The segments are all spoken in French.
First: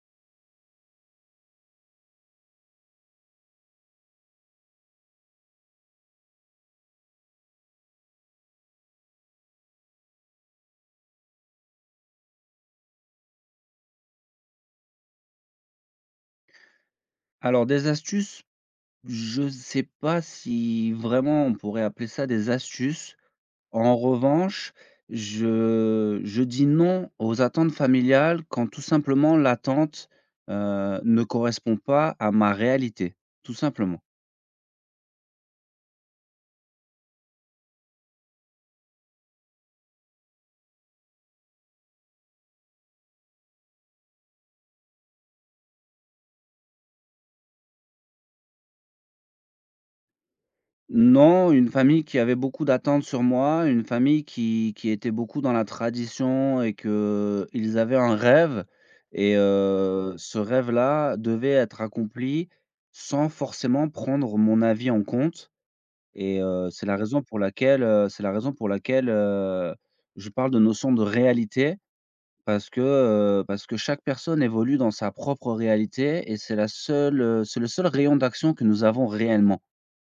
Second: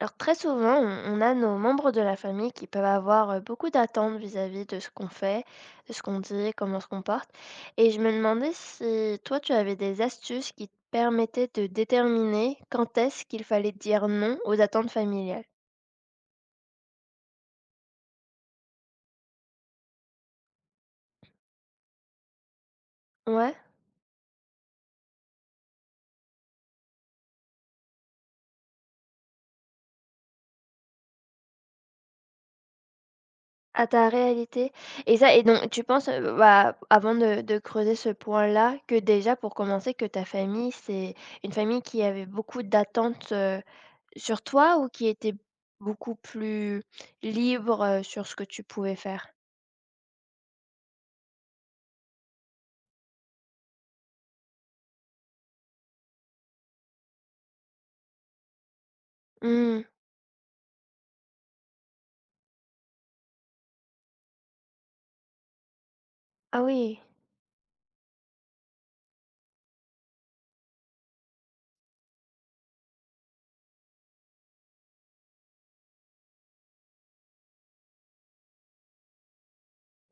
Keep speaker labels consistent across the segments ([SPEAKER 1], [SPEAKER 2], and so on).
[SPEAKER 1] Alors très souvent, on a nos membres de la famille qui peuvent avoir beaucoup d'attentes vis-à-vis de ce qu'on fait, de ce qu'on dit, comment on se comporte. Et je me demandais si toi, tu avais des astuces qui te permettaient de déterminer quand est-ce qu'il fallait dire non aux attentes familiales.
[SPEAKER 2] Alors des astuces, je ne sais pas si vraiment on pourrait appeler ça des astuces.
[SPEAKER 1] Ouais,
[SPEAKER 2] En revanche, je dis non aux attentes familiales quand tout simplement l'attente, ne correspond pas à ma réalité, tout
[SPEAKER 1] à
[SPEAKER 2] simplement.
[SPEAKER 1] ta réalité. Et ça, et donc tu penses, avant de creuser ce point-là, que déjà pour commencer, que ta famille, c'est une famille qui avait beaucoup d'attentes. Sur toi ou qui était beaucoup plus libre, sur ce que tu pouvais faire?
[SPEAKER 2] Non, une famille qui avait beaucoup d'attentes sur moi, une famille qui était beaucoup dans la tradition et que ils avaient un rêve et
[SPEAKER 1] Mmh.
[SPEAKER 2] ce rêve-là devait être accompli sans forcément prendre mon avis en compte et
[SPEAKER 1] Ah oui.
[SPEAKER 2] c'est la raison pour laquelle, je parle de notion de réalité parce que, parce que chaque personne évolue dans sa propre réalité et c'est le seul rayon d'action que nous avons réellement.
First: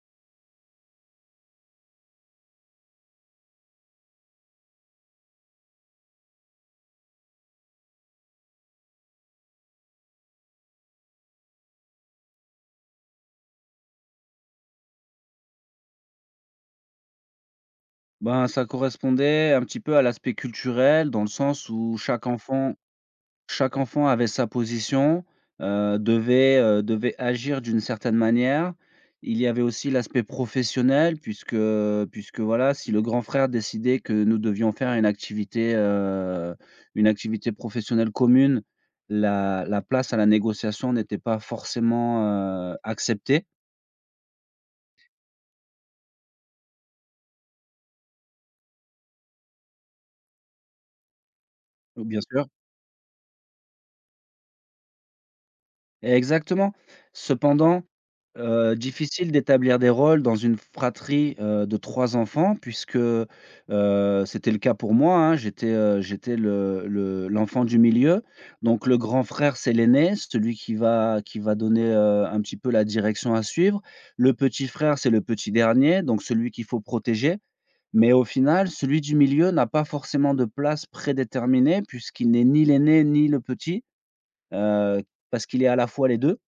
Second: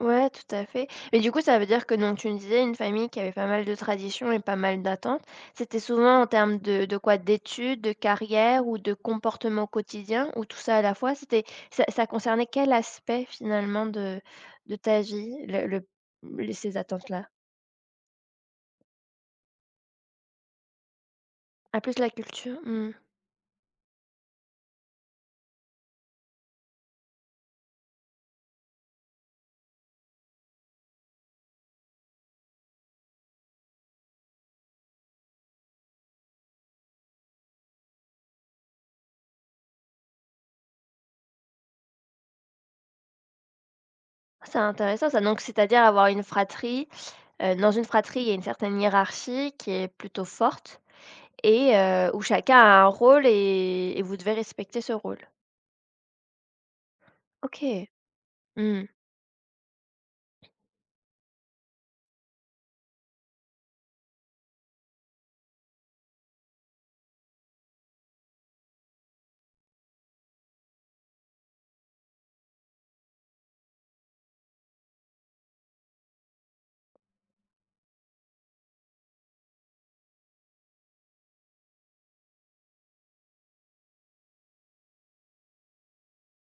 [SPEAKER 1] Ouais, tout à fait. Mais du coup, ça veut dire que donc tu me disais une famille qui avait pas mal de traditions et pas mal d'attentes. C'était souvent en termes de quoi? D'études, de carrière ou de comportement quotidien ou tout ça à la fois? C'était ça concernait quel aspect finalement de ta vie, le les ces attentes-là?
[SPEAKER 2] Ben, ça correspondait un petit peu à l'aspect culturel, dans le sens
[SPEAKER 1] Ah
[SPEAKER 2] où
[SPEAKER 1] plus la
[SPEAKER 2] chaque
[SPEAKER 1] culture,
[SPEAKER 2] enfant
[SPEAKER 1] mmh.
[SPEAKER 2] chaque enfant avait sa position, devait agir d'une certaine manière. Il y avait aussi l'aspect professionnel puisque voilà, si le grand frère décidait que nous devions faire une activité professionnelle commune, la place à la négociation n'était pas forcément, acceptée,
[SPEAKER 1] C'est intéressant ça, donc c'est-à-dire avoir une fratrie. Dans une fratrie, il y a une certaine hiérarchie qui est plutôt forte et
[SPEAKER 2] bien
[SPEAKER 1] où
[SPEAKER 2] sûr.
[SPEAKER 1] chacun a un rôle et vous devez respecter ce rôle.
[SPEAKER 2] Exactement. Cependant,
[SPEAKER 1] OK. Mmh.
[SPEAKER 2] difficile d'établir des rôles dans une fratrie, de 3 enfants c'était le cas pour moi, hein. J'étais le l'enfant du milieu. Donc le grand frère, c'est l'aîné, celui qui va donner, un petit peu la direction à suivre. Le petit frère, c'est le petit dernier, donc celui qu'il faut protéger. Mais au final, celui du milieu n'a pas forcément de place prédéterminée puisqu'il n'est ni l'aîné ni le petit, heu, parce qu'il est à la fois les 2.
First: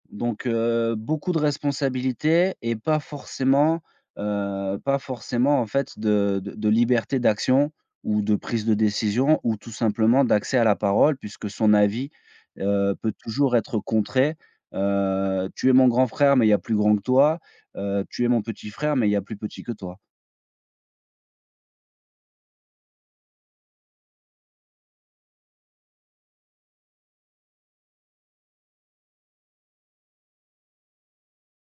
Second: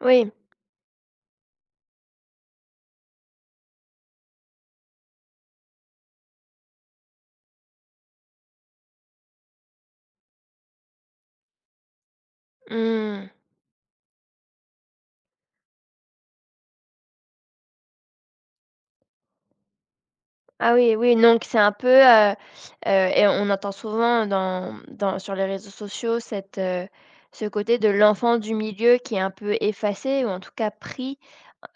[SPEAKER 1] Oui.
[SPEAKER 2] Donc, beaucoup de responsabilités et pas forcément en fait de liberté d'action ou de prise de décision ou tout simplement d'accès à la parole puisque son avis, peut
[SPEAKER 1] Mmh.
[SPEAKER 2] toujours être contré. Tu es mon grand frère, mais il y a plus grand que toi. Tu es mon petit frère, mais il y a plus petit que toi.
[SPEAKER 1] Ah oui, oui, donc c'est un peu, et on entend souvent dans sur les réseaux sociaux cette, ce côté de l'enfant du milieu qui est un peu effacé ou en tout cas pris,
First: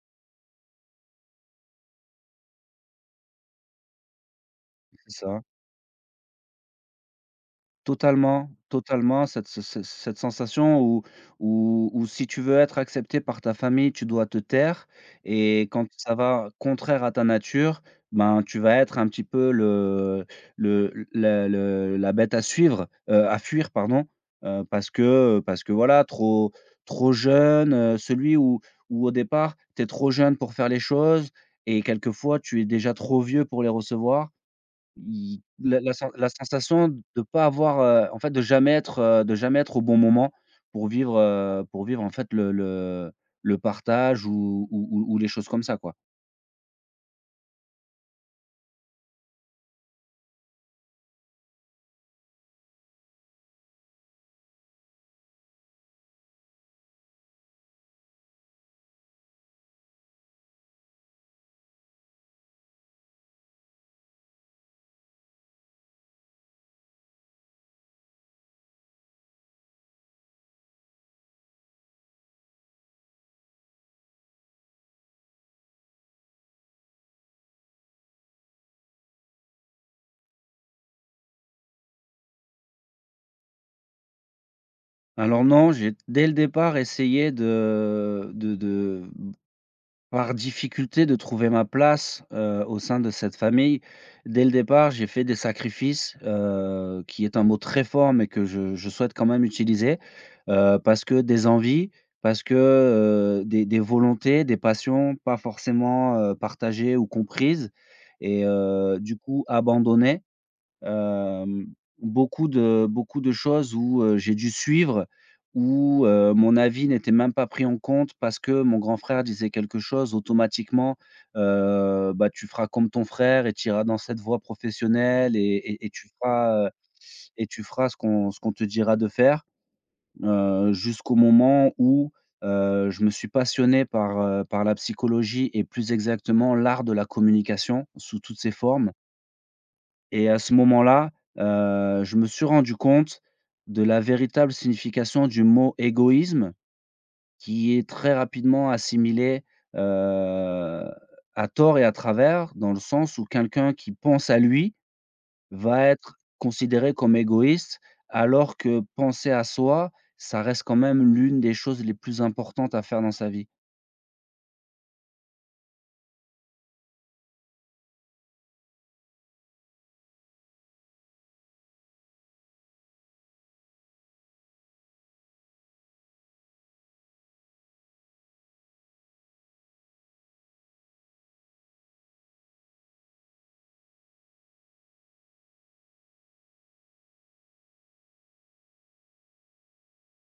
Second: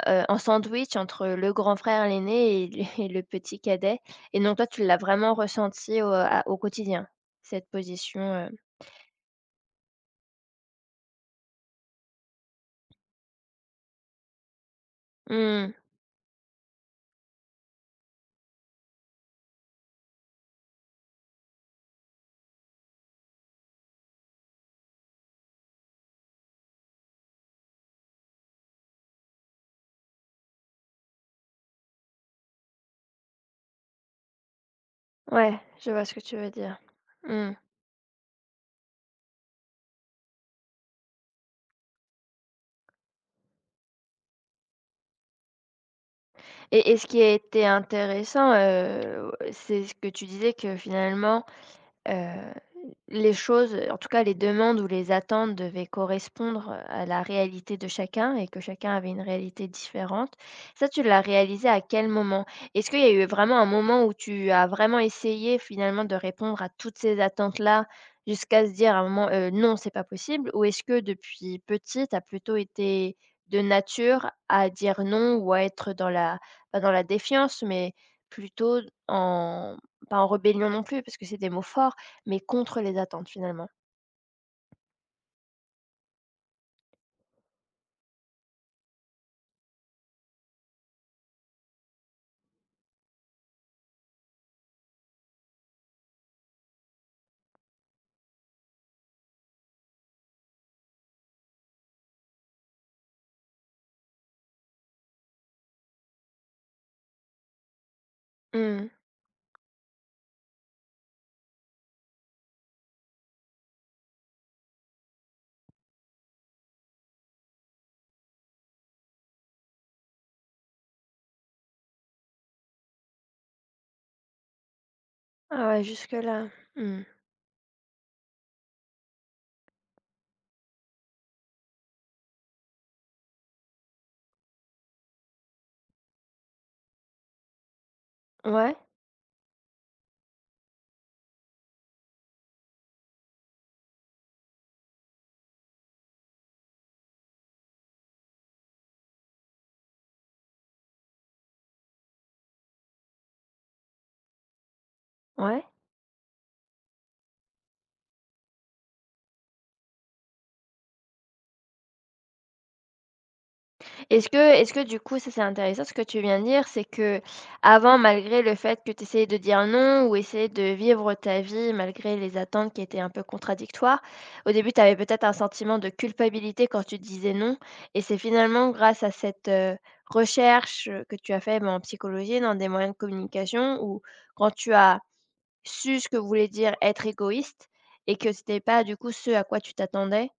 [SPEAKER 1] en sandwich entre le grand frère, l'aîné et le et le petit cadet et donc toi, tu l'as
[SPEAKER 2] C'est ça,
[SPEAKER 1] vraiment
[SPEAKER 2] hein.
[SPEAKER 1] ressenti au à au quotidien, cette position.
[SPEAKER 2] Totalement, totalement, cette ce ce cette sensation où si tu veux être accepté par ta famille, tu dois te taire et
[SPEAKER 1] Mmh.
[SPEAKER 2] quand ça va contraire à ta nature, ben, tu vas être un petit peu le la bête à fuir pardon, parce que voilà, trop trop jeune, celui où au départ, tu es trop jeune pour faire les choses et quelquefois tu es déjà trop vieux pour les recevoir. Il
[SPEAKER 1] Ouais,
[SPEAKER 2] la la
[SPEAKER 1] je vois
[SPEAKER 2] sen
[SPEAKER 1] ce que
[SPEAKER 2] la
[SPEAKER 1] tu veux dire.
[SPEAKER 2] sensation de pas
[SPEAKER 1] Mmh.
[SPEAKER 2] avoir, en fait, de jamais être au bon moment pour vivre, en fait, le partage ou les choses comme ça, quoi.
[SPEAKER 1] Et ce qui a été intéressant, c'est ce que tu disais que finalement, heu les choses, en tout cas les demandes ou les attentes devaient correspondre à la réalité de chacun et que chacun avait une réalité différente. Ça, tu l'as réalisé à quel moment? Est-ce qu'il y a eu vraiment un moment où tu as vraiment essayé finalement de répondre à toutes ces attentes-là jusqu'à se dire à un moment, «Non, c'est pas possible», ou est-ce que depuis petit, tu as plutôt été de nature à dire non ou à être dans la, pas dans la défiance, mais plutôt en, pas en rébellion non plus parce que c'est des mots forts, mais contre les attentes finalement.
[SPEAKER 2] Alors non, j'ai dès le départ essayé de par difficulté de trouver ma place, au sein de cette famille, dès le départ, j'ai fait des sacrifices, qui est un mot très fort, mais que je souhaite quand même utiliser, parce que des envies, parce que, des volontés, des passions pas forcément, partagées ou comprises et
[SPEAKER 1] Mmh.
[SPEAKER 2] du coup abandonnées. Hem, Beaucoup de choses où, j'ai dû suivre, où, mon avis n'était même pas pris en compte parce que mon grand frère disait quelque chose automatiquement, tu feras comme ton frère et tu iras dans cette voie professionnelle et
[SPEAKER 1] Ah ouais,
[SPEAKER 2] et
[SPEAKER 1] jusque-là. Mmh.
[SPEAKER 2] et tu feras ce qu'on te dira de faire, jusqu'au moment où, je me suis passionné par la psychologie et plus exactement l'art de la communication sous toutes ses
[SPEAKER 1] Ouais,
[SPEAKER 2] formes. Et à ce moment-là, je me suis rendu compte de la véritable signification du mot égoïsme qui est très rapidement assimilé, heu, à tort et à travers, dans le sens où quelqu'un qui pense à lui
[SPEAKER 1] ouais.
[SPEAKER 2] va être considéré comme égoïste, alors que penser à soi, ça reste quand même l'une des choses les plus importantes à faire dans sa vie.
[SPEAKER 1] Est-ce que du coup, ça, c'est intéressant ce que tu viens de dire, c'est que avant, malgré le fait que tu essayais de dire non ou essayer de vivre ta vie malgré les attentes qui étaient un peu contradictoires, au début, tu avais peut-être un sentiment de culpabilité quand tu disais non et c'est finalement grâce à cette, recherche, que tu as fait, ben, en psychologie, dans des moyens de communication où quand tu as su ce que voulait dire être égoïste et que c'était pas du coup ce à quoi tu t'attendais?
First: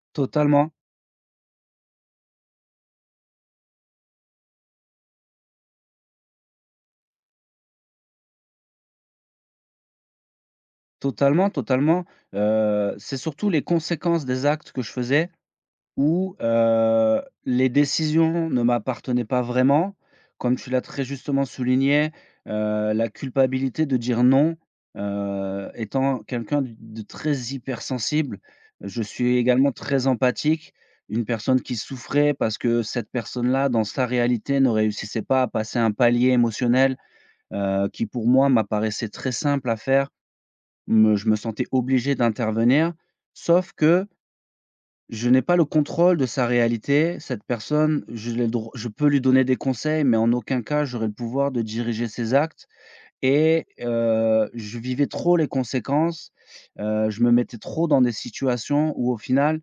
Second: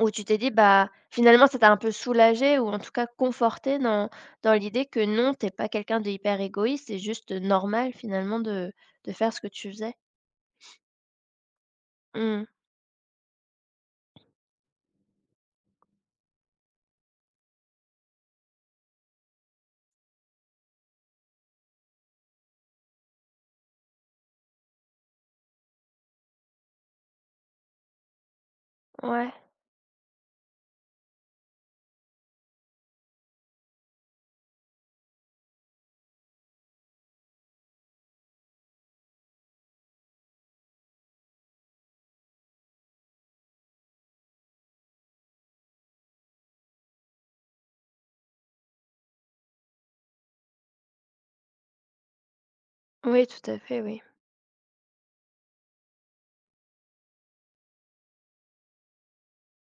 [SPEAKER 1] Ou tu t'es dit,
[SPEAKER 2] Totalement,
[SPEAKER 1] bah, finalement ça t'a un peu soulagé ou en tout cas conforté dans dans l'idée que non, t'es pas quelqu'un de hyper égoïste, c'est juste normal finalement de faire ce que tu faisais?
[SPEAKER 2] totalement, totalement,
[SPEAKER 1] Mmh.
[SPEAKER 2] c'est surtout les conséquences des actes que je faisais, où, les décisions ne m'appartenaient pas vraiment. Comme tu l'as très justement souligné, la culpabilité de dire non, étant quelqu'un d de très hypersensible, je
[SPEAKER 1] Ouais.
[SPEAKER 2] suis également très empathique. Une personne qui souffrait parce que cette personne-là, dans sa réalité, ne réussissait pas à passer un palier émotionnel, qui pour moi m'apparaissait très simple à faire. Me je me sentais obligé d'intervenir. Sauf que je n'ai pas le contrôle de sa réalité. Cette personne, je l'ai le dro je peux lui donner des conseils, mais en aucun cas, j'aurais le pouvoir de diriger ses actes
[SPEAKER 1] Oui, tout à
[SPEAKER 2] et
[SPEAKER 1] fait, oui.
[SPEAKER 2] je vivais trop les conséquences. Je me mettais trop dans des situations où au final,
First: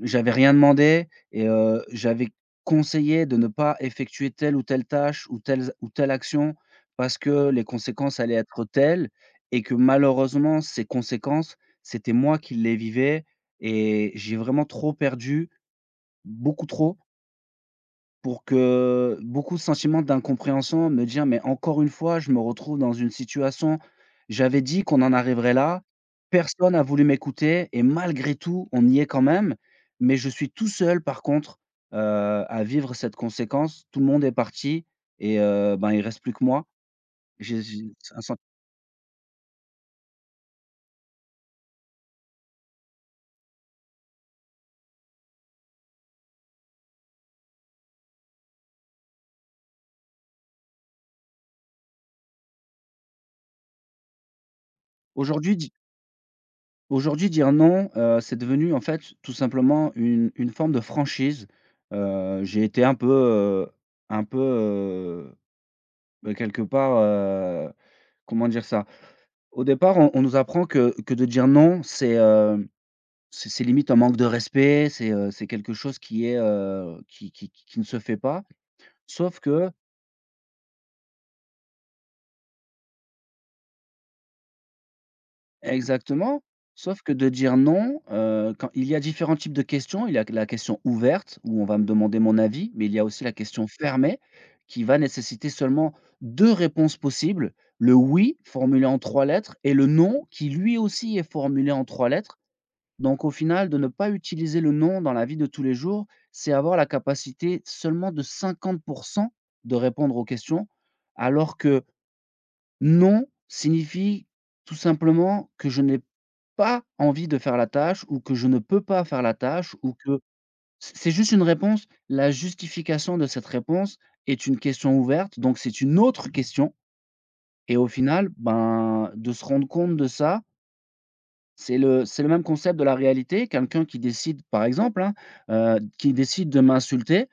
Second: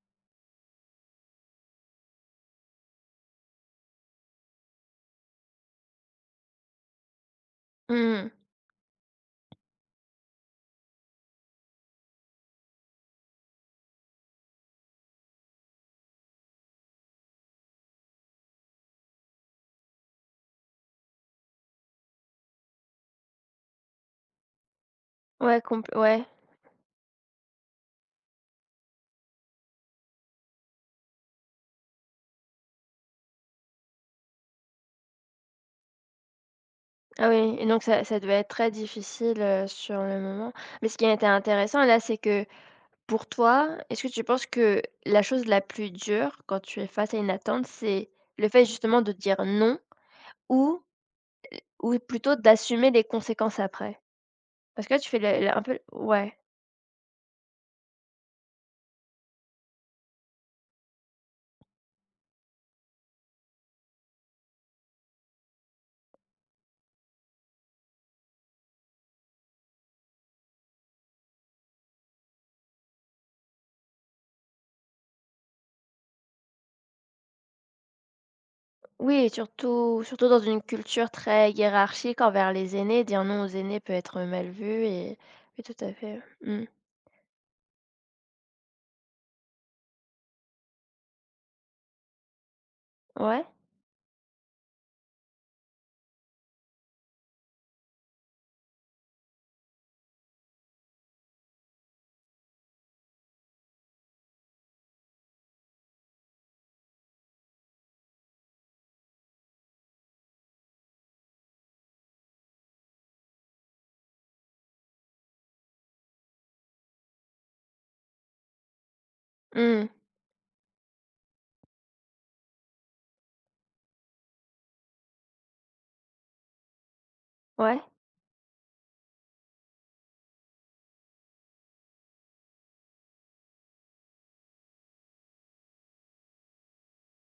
[SPEAKER 2] j'avais rien demandé et j'avais conseillé de ne pas effectuer telle ou telle tâche ou telle action parce que les conséquences
[SPEAKER 1] Mmh.
[SPEAKER 2] allaient être telles et que malheureusement ces conséquences, c'était moi qui les vivais et j'ai vraiment trop perdu, beaucoup trop, pour que beaucoup de sentiments d'incompréhension, me dire: «Mais encore une fois, je me retrouve dans une situation, j'avais dit qu'on en arriverait
[SPEAKER 1] Ouais,
[SPEAKER 2] là,
[SPEAKER 1] compl ouais.
[SPEAKER 2] personne a voulu m'écouter et malgré tout, on y est quand même. Mais je suis tout seul par contre, à vivre cette conséquence. Tout le monde est parti et il reste plus que moi».
[SPEAKER 1] Ah oui, et donc
[SPEAKER 2] J'ai
[SPEAKER 1] ça
[SPEAKER 2] c'est
[SPEAKER 1] ça
[SPEAKER 2] un sent
[SPEAKER 1] devait être très difficile, sur le moment. Mais ce qui a été intéressant là, c'est que, pour toi, est-ce que tu penses que la chose la plus dure quand tu es face à une attente, c'est le fait justement de dire non ou ou plutôt d'assumer les conséquences après? Parce que là, tu fais
[SPEAKER 2] aujourd'hui
[SPEAKER 1] le un
[SPEAKER 2] di
[SPEAKER 1] peu ouais.
[SPEAKER 2] Aujourd'hui dire non, c'est devenu en fait tout simplement une forme de franchise. J'ai été un peu, un peu, euh, bah, quelque part, comment dire ça? Au départ, on nous apprend que de dire non, c'est limite un manque de respect, c'est quelque chose qui est, qui ne se fait pas.
[SPEAKER 1] Oui, et
[SPEAKER 2] Sauf que
[SPEAKER 1] surtout dans une culture très hiérarchique envers les aînés, dire non aux aînés peut être mal vu et oui tout à fait,
[SPEAKER 2] Exactement,
[SPEAKER 1] mmh.
[SPEAKER 2] sauf que de dire non, quand il y a différents types de questions. Il y a la question ouverte où on va me demander mon avis, mais il y a aussi la
[SPEAKER 1] Ouais?
[SPEAKER 2] question fermée qui va nécessiter seulement 2 réponses possibles. Le «oui» formulé en 3 lettres et le «non» qui lui aussi est formulé en 3 lettres. Donc au final, de ne pas utiliser le «non» dans la vie de tous les jours, c'est avoir la capacité seulement de 50% de répondre aux questions, alors que «non» signifie tout simplement que je n'ai pas envie de faire la tâche ou que je ne peux pas faire la tâche
[SPEAKER 1] Mmh.
[SPEAKER 2] ou que c'est juste une réponse. La justification de cette réponse est une question ouverte, donc c'est une autre question et
[SPEAKER 1] Ouais.
[SPEAKER 2] au final, ben, de se rendre compte de ça. C'est le même concept de la réalité. Quelqu'un qui décide, par exemple, hein, qui décide de m'insulter,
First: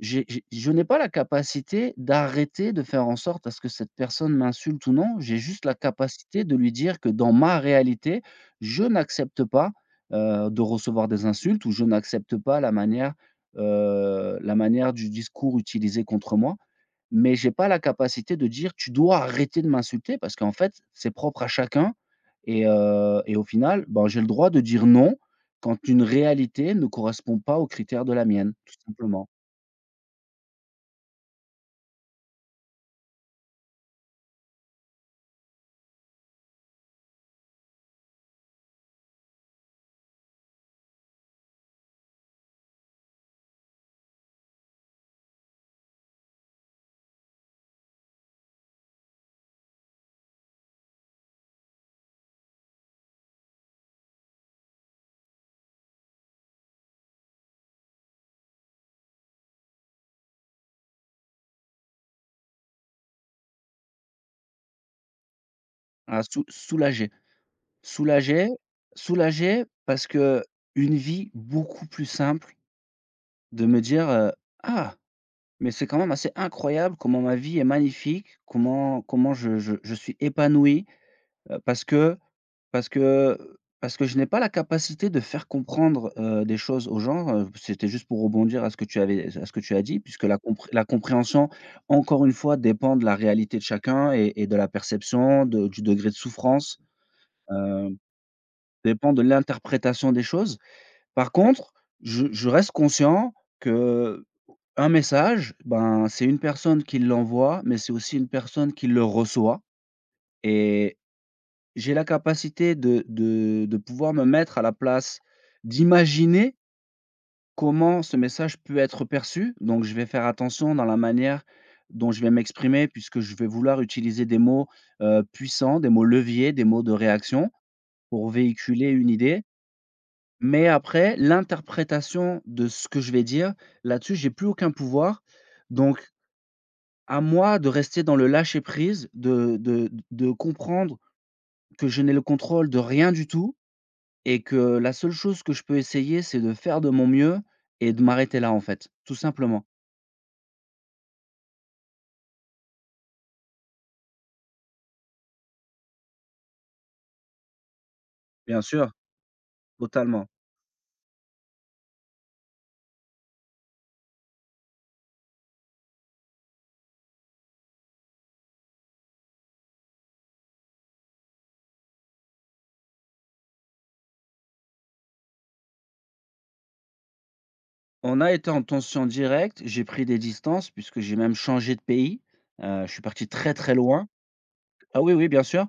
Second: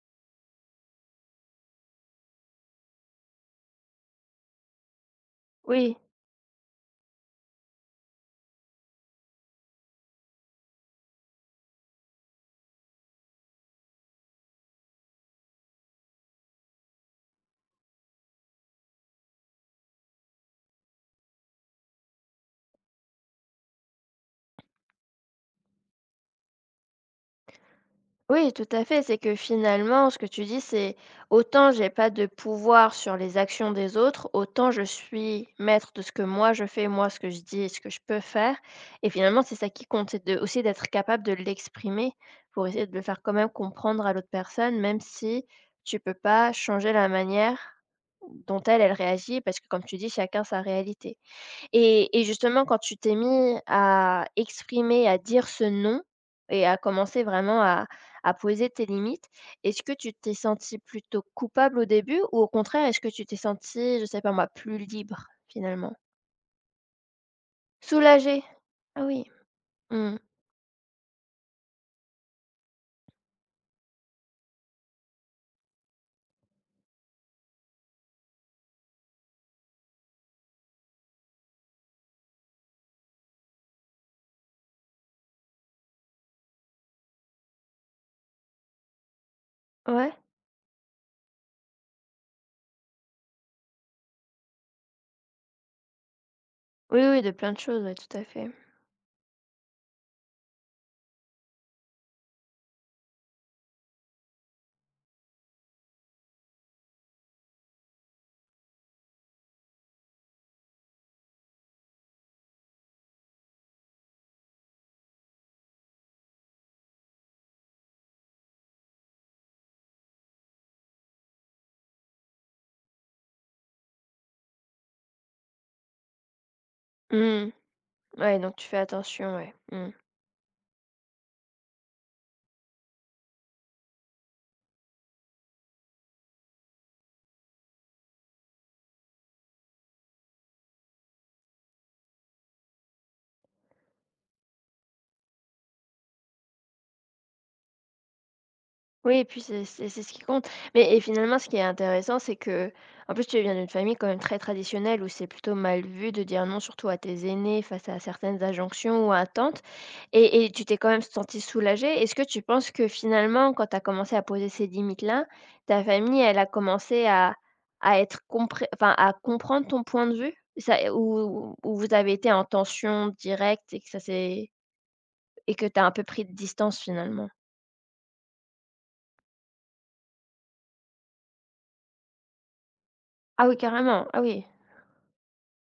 [SPEAKER 2] j'ai je n'ai pas la capacité d'arrêter de faire en sorte à ce que cette personne m'insulte ou non. J'ai juste la
[SPEAKER 1] Oui.
[SPEAKER 2] capacité de lui dire que dans ma réalité, je n'accepte pas, de recevoir des insultes ou je n'accepte pas la manière, la manière du discours utilisé contre moi. Mais j'ai pas la capacité de dire: «Tu dois arrêter de m'insulter» parce qu'en fait, c'est propre à chacun et au final, ben, j'ai le droit de dire non quand une réalité ne correspond pas aux critères de la
[SPEAKER 1] Oui,
[SPEAKER 2] mienne,
[SPEAKER 1] tout
[SPEAKER 2] tout
[SPEAKER 1] à fait. C'est
[SPEAKER 2] simplement.
[SPEAKER 1] que finalement, ce que tu dis, c'est, autant j'ai pas de pouvoir sur les actions des autres, autant je suis maître de ce que moi je fais, moi ce que je dis et ce que je peux faire. Et finalement, c'est ça qui compte, c'est de, aussi d'être capable de l'exprimer pour essayer de le faire quand même comprendre à l'autre personne, même si tu peux pas changer la manière dont elle, elle réagit, parce que comme tu dis, chacun sa réalité. Et justement, quand tu t'es mis à exprimer, à dire ce «non» et à commencer vraiment à poser tes limites, est-ce que tu t'es sentie plutôt coupable au début ou au contraire, est-ce que tu t'es sentie, je sais pas moi, plus libre finalement?
[SPEAKER 2] Ah, soulagé,
[SPEAKER 1] Soulagée?
[SPEAKER 2] soulagé,
[SPEAKER 1] Ah oui.
[SPEAKER 2] soulagé, parce
[SPEAKER 1] Mmh.
[SPEAKER 2] que une vie beaucoup plus simple de me dire, «Ah, mais c'est quand même assez incroyable comment ma vie est magnifique, comment comment je suis épanoui, heu, parce que parce que parce que je n'ai pas la capacité de faire comprendre, des choses aux gens», c'était juste pour rebondir à ce que tu as dit
[SPEAKER 1] Ouais.
[SPEAKER 2] puisque la compréhension, encore une fois, dépend de la réalité de chacun et de la perception, de du degré de souffrance.
[SPEAKER 1] Oui, oui, de plein de choses, ouais,
[SPEAKER 2] heu
[SPEAKER 1] tout à fait.
[SPEAKER 2] Dépend de l'interprétation des choses. Par contre, je reste conscient que un message, ben, c'est une personne qui l'envoie, mais c'est aussi une personne qui le reçoit et j'ai la capacité de pouvoir me mettre à la place, d'imaginer comment ce message peut être perçu. Donc je vais faire attention dans la manière dont je vais m'exprimer puisque je vais vouloir utiliser des mots, puissants, des mots leviers, des mots de réaction
[SPEAKER 1] Mmh.
[SPEAKER 2] pour
[SPEAKER 1] Ouais, donc tu fais
[SPEAKER 2] véhiculer une
[SPEAKER 1] attention,
[SPEAKER 2] idée.
[SPEAKER 1] ouais. Mmh.
[SPEAKER 2] Mais après, l'interprétation de ce que je vais dire, là-dessus, j'ai plus aucun pouvoir. Donc, à moi de rester dans le lâcher-prise, de comprendre que je n'ai le contrôle de rien du tout et que la seule chose que je peux essayer, c'est de faire de mon mieux et de m'arrêter là, en fait, tout
[SPEAKER 1] Oui et puis
[SPEAKER 2] simplement.
[SPEAKER 1] c'est ce qui compte. Mais et finalement, ce qui est intéressant, c'est que en plus, tu viens d'une famille quand même très traditionnelle où c'est plutôt mal vu de dire non, surtout à tes aînés, face à certaines
[SPEAKER 2] Bien sûr,
[SPEAKER 1] injonctions ou attentes
[SPEAKER 2] totalement.
[SPEAKER 1] et tu t'es quand même sentie soulagée. Est-ce que tu penses que finalement, quand tu as commencé à poser ces limites-là, ta famille, elle a commencé à être compré enfin, à comprendre ton point de vue? Ça où ou vous avez été en tension directe et que ça s'est et que tu as un peu pris de distance finalement?
[SPEAKER 2] On a été en tension directe, j'ai pris des distances puisque j'ai même changé de pays. Je suis parti
[SPEAKER 1] Ah
[SPEAKER 2] très,
[SPEAKER 1] oui,
[SPEAKER 2] très loin.
[SPEAKER 1] carrément. Ah oui.
[SPEAKER 2] Ah oui, oui, bien sûr.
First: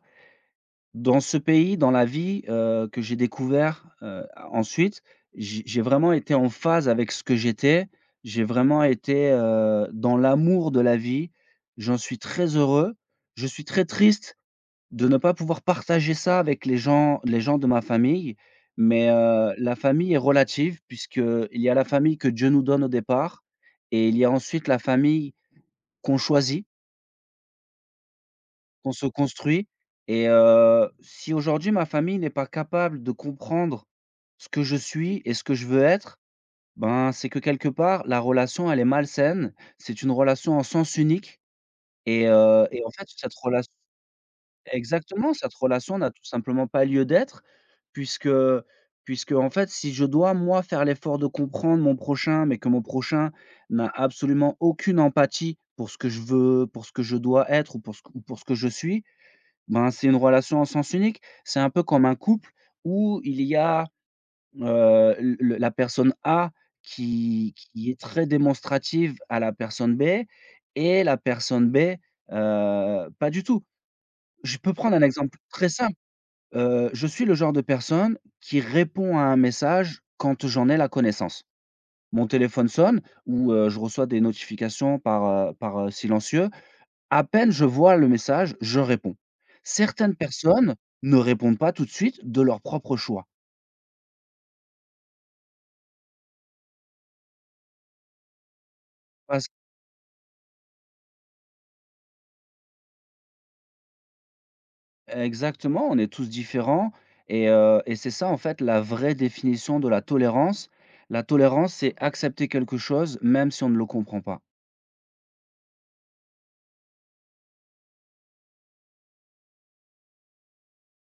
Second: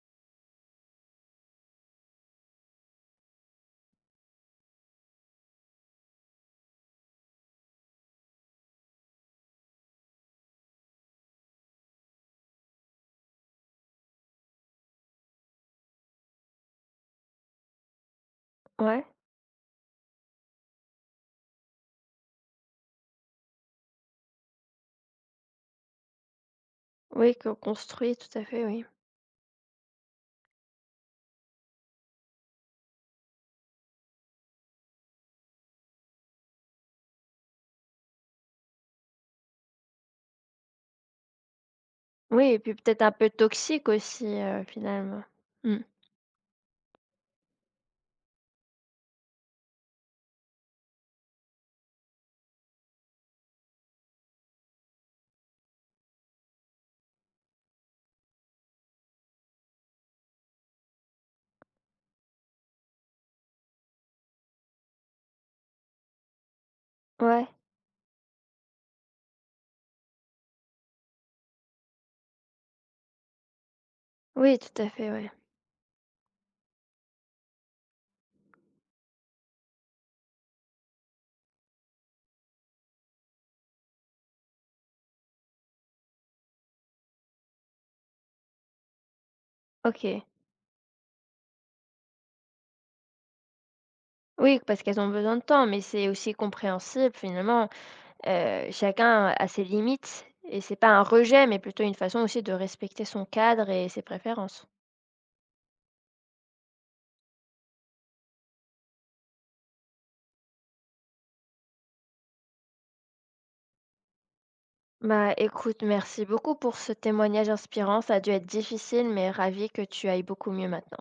[SPEAKER 2] Dans ce pays, dans la vie, que j'ai découvert, ensuite, j'ai vraiment été en phase avec ce que j'étais. J'ai vraiment été, dans l'amour de la vie. J'en suis très heureux. Je suis très triste de ne pas pouvoir partager ça avec les gens de ma famille,
[SPEAKER 1] Ouais.
[SPEAKER 2] mais la famille est relative puisque il y a la famille que Dieu nous donne au départ et il y a ensuite la famille qu'on choisit,
[SPEAKER 1] Oui, qu'on construit, tout à fait, oui.
[SPEAKER 2] qu'on se construit, et si aujourd'hui ma famille n'est pas capable de comprendre ce que je suis et ce que je veux être, ben, c'est que quelque part la relation elle est malsaine. C'est une relation en sens unique et
[SPEAKER 1] Oui et puis
[SPEAKER 2] en
[SPEAKER 1] peut-être
[SPEAKER 2] fait
[SPEAKER 1] un peu
[SPEAKER 2] cette relation,
[SPEAKER 1] toxique aussi, finalement.
[SPEAKER 2] exactement, cette
[SPEAKER 1] Mmh.
[SPEAKER 2] relation n'a tout simplement pas lieu d'être puisque puisque en fait si je dois moi faire l'effort de comprendre mon prochain, mais que mon prochain n'a absolument aucune empathie pour ce que je veux, pour ce que je dois être ou pour ce que je suis, ben, c'est une relation en sens unique. C'est un peu comme un couple où il y a, le la personne A
[SPEAKER 1] Ouais,
[SPEAKER 2] qui est très démonstrative à la personne B et la personne B, pas du tout. Je
[SPEAKER 1] oui,
[SPEAKER 2] peux
[SPEAKER 1] tout à
[SPEAKER 2] prendre un
[SPEAKER 1] fait, ouais.
[SPEAKER 2] exemple très simple. Je suis le genre de personne qui répond à un message quand j'en ai la connaissance. Mon téléphone sonne ou, je reçois des notifications par silencieux. À peine je vois le message, je réponds. Certaines
[SPEAKER 1] OK.
[SPEAKER 2] personnes ne répondent pas tout de suite de leur propre choix.
[SPEAKER 1] Oui, parce qu'elles ont besoin de temps, mais c'est aussi compréhensible finalement, chacun a
[SPEAKER 2] Parce
[SPEAKER 1] ses limites et c'est pas un rejet, mais plutôt une façon aussi de respecter son cadre et ses préférences.
[SPEAKER 2] Exactement, on est tous différents et c'est ça, en fait, la vraie définition de la tolérance. La tolérance, c'est accepter quelque chose même si on ne le comprend pas.
[SPEAKER 1] Bah, écoute, merci beaucoup pour ce témoignage inspirant, ça a dû être difficile, mais ravie que tu ailles beaucoup mieux maintenant.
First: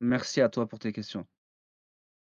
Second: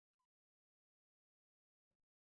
[SPEAKER 2] Merci à toi pour tes questions.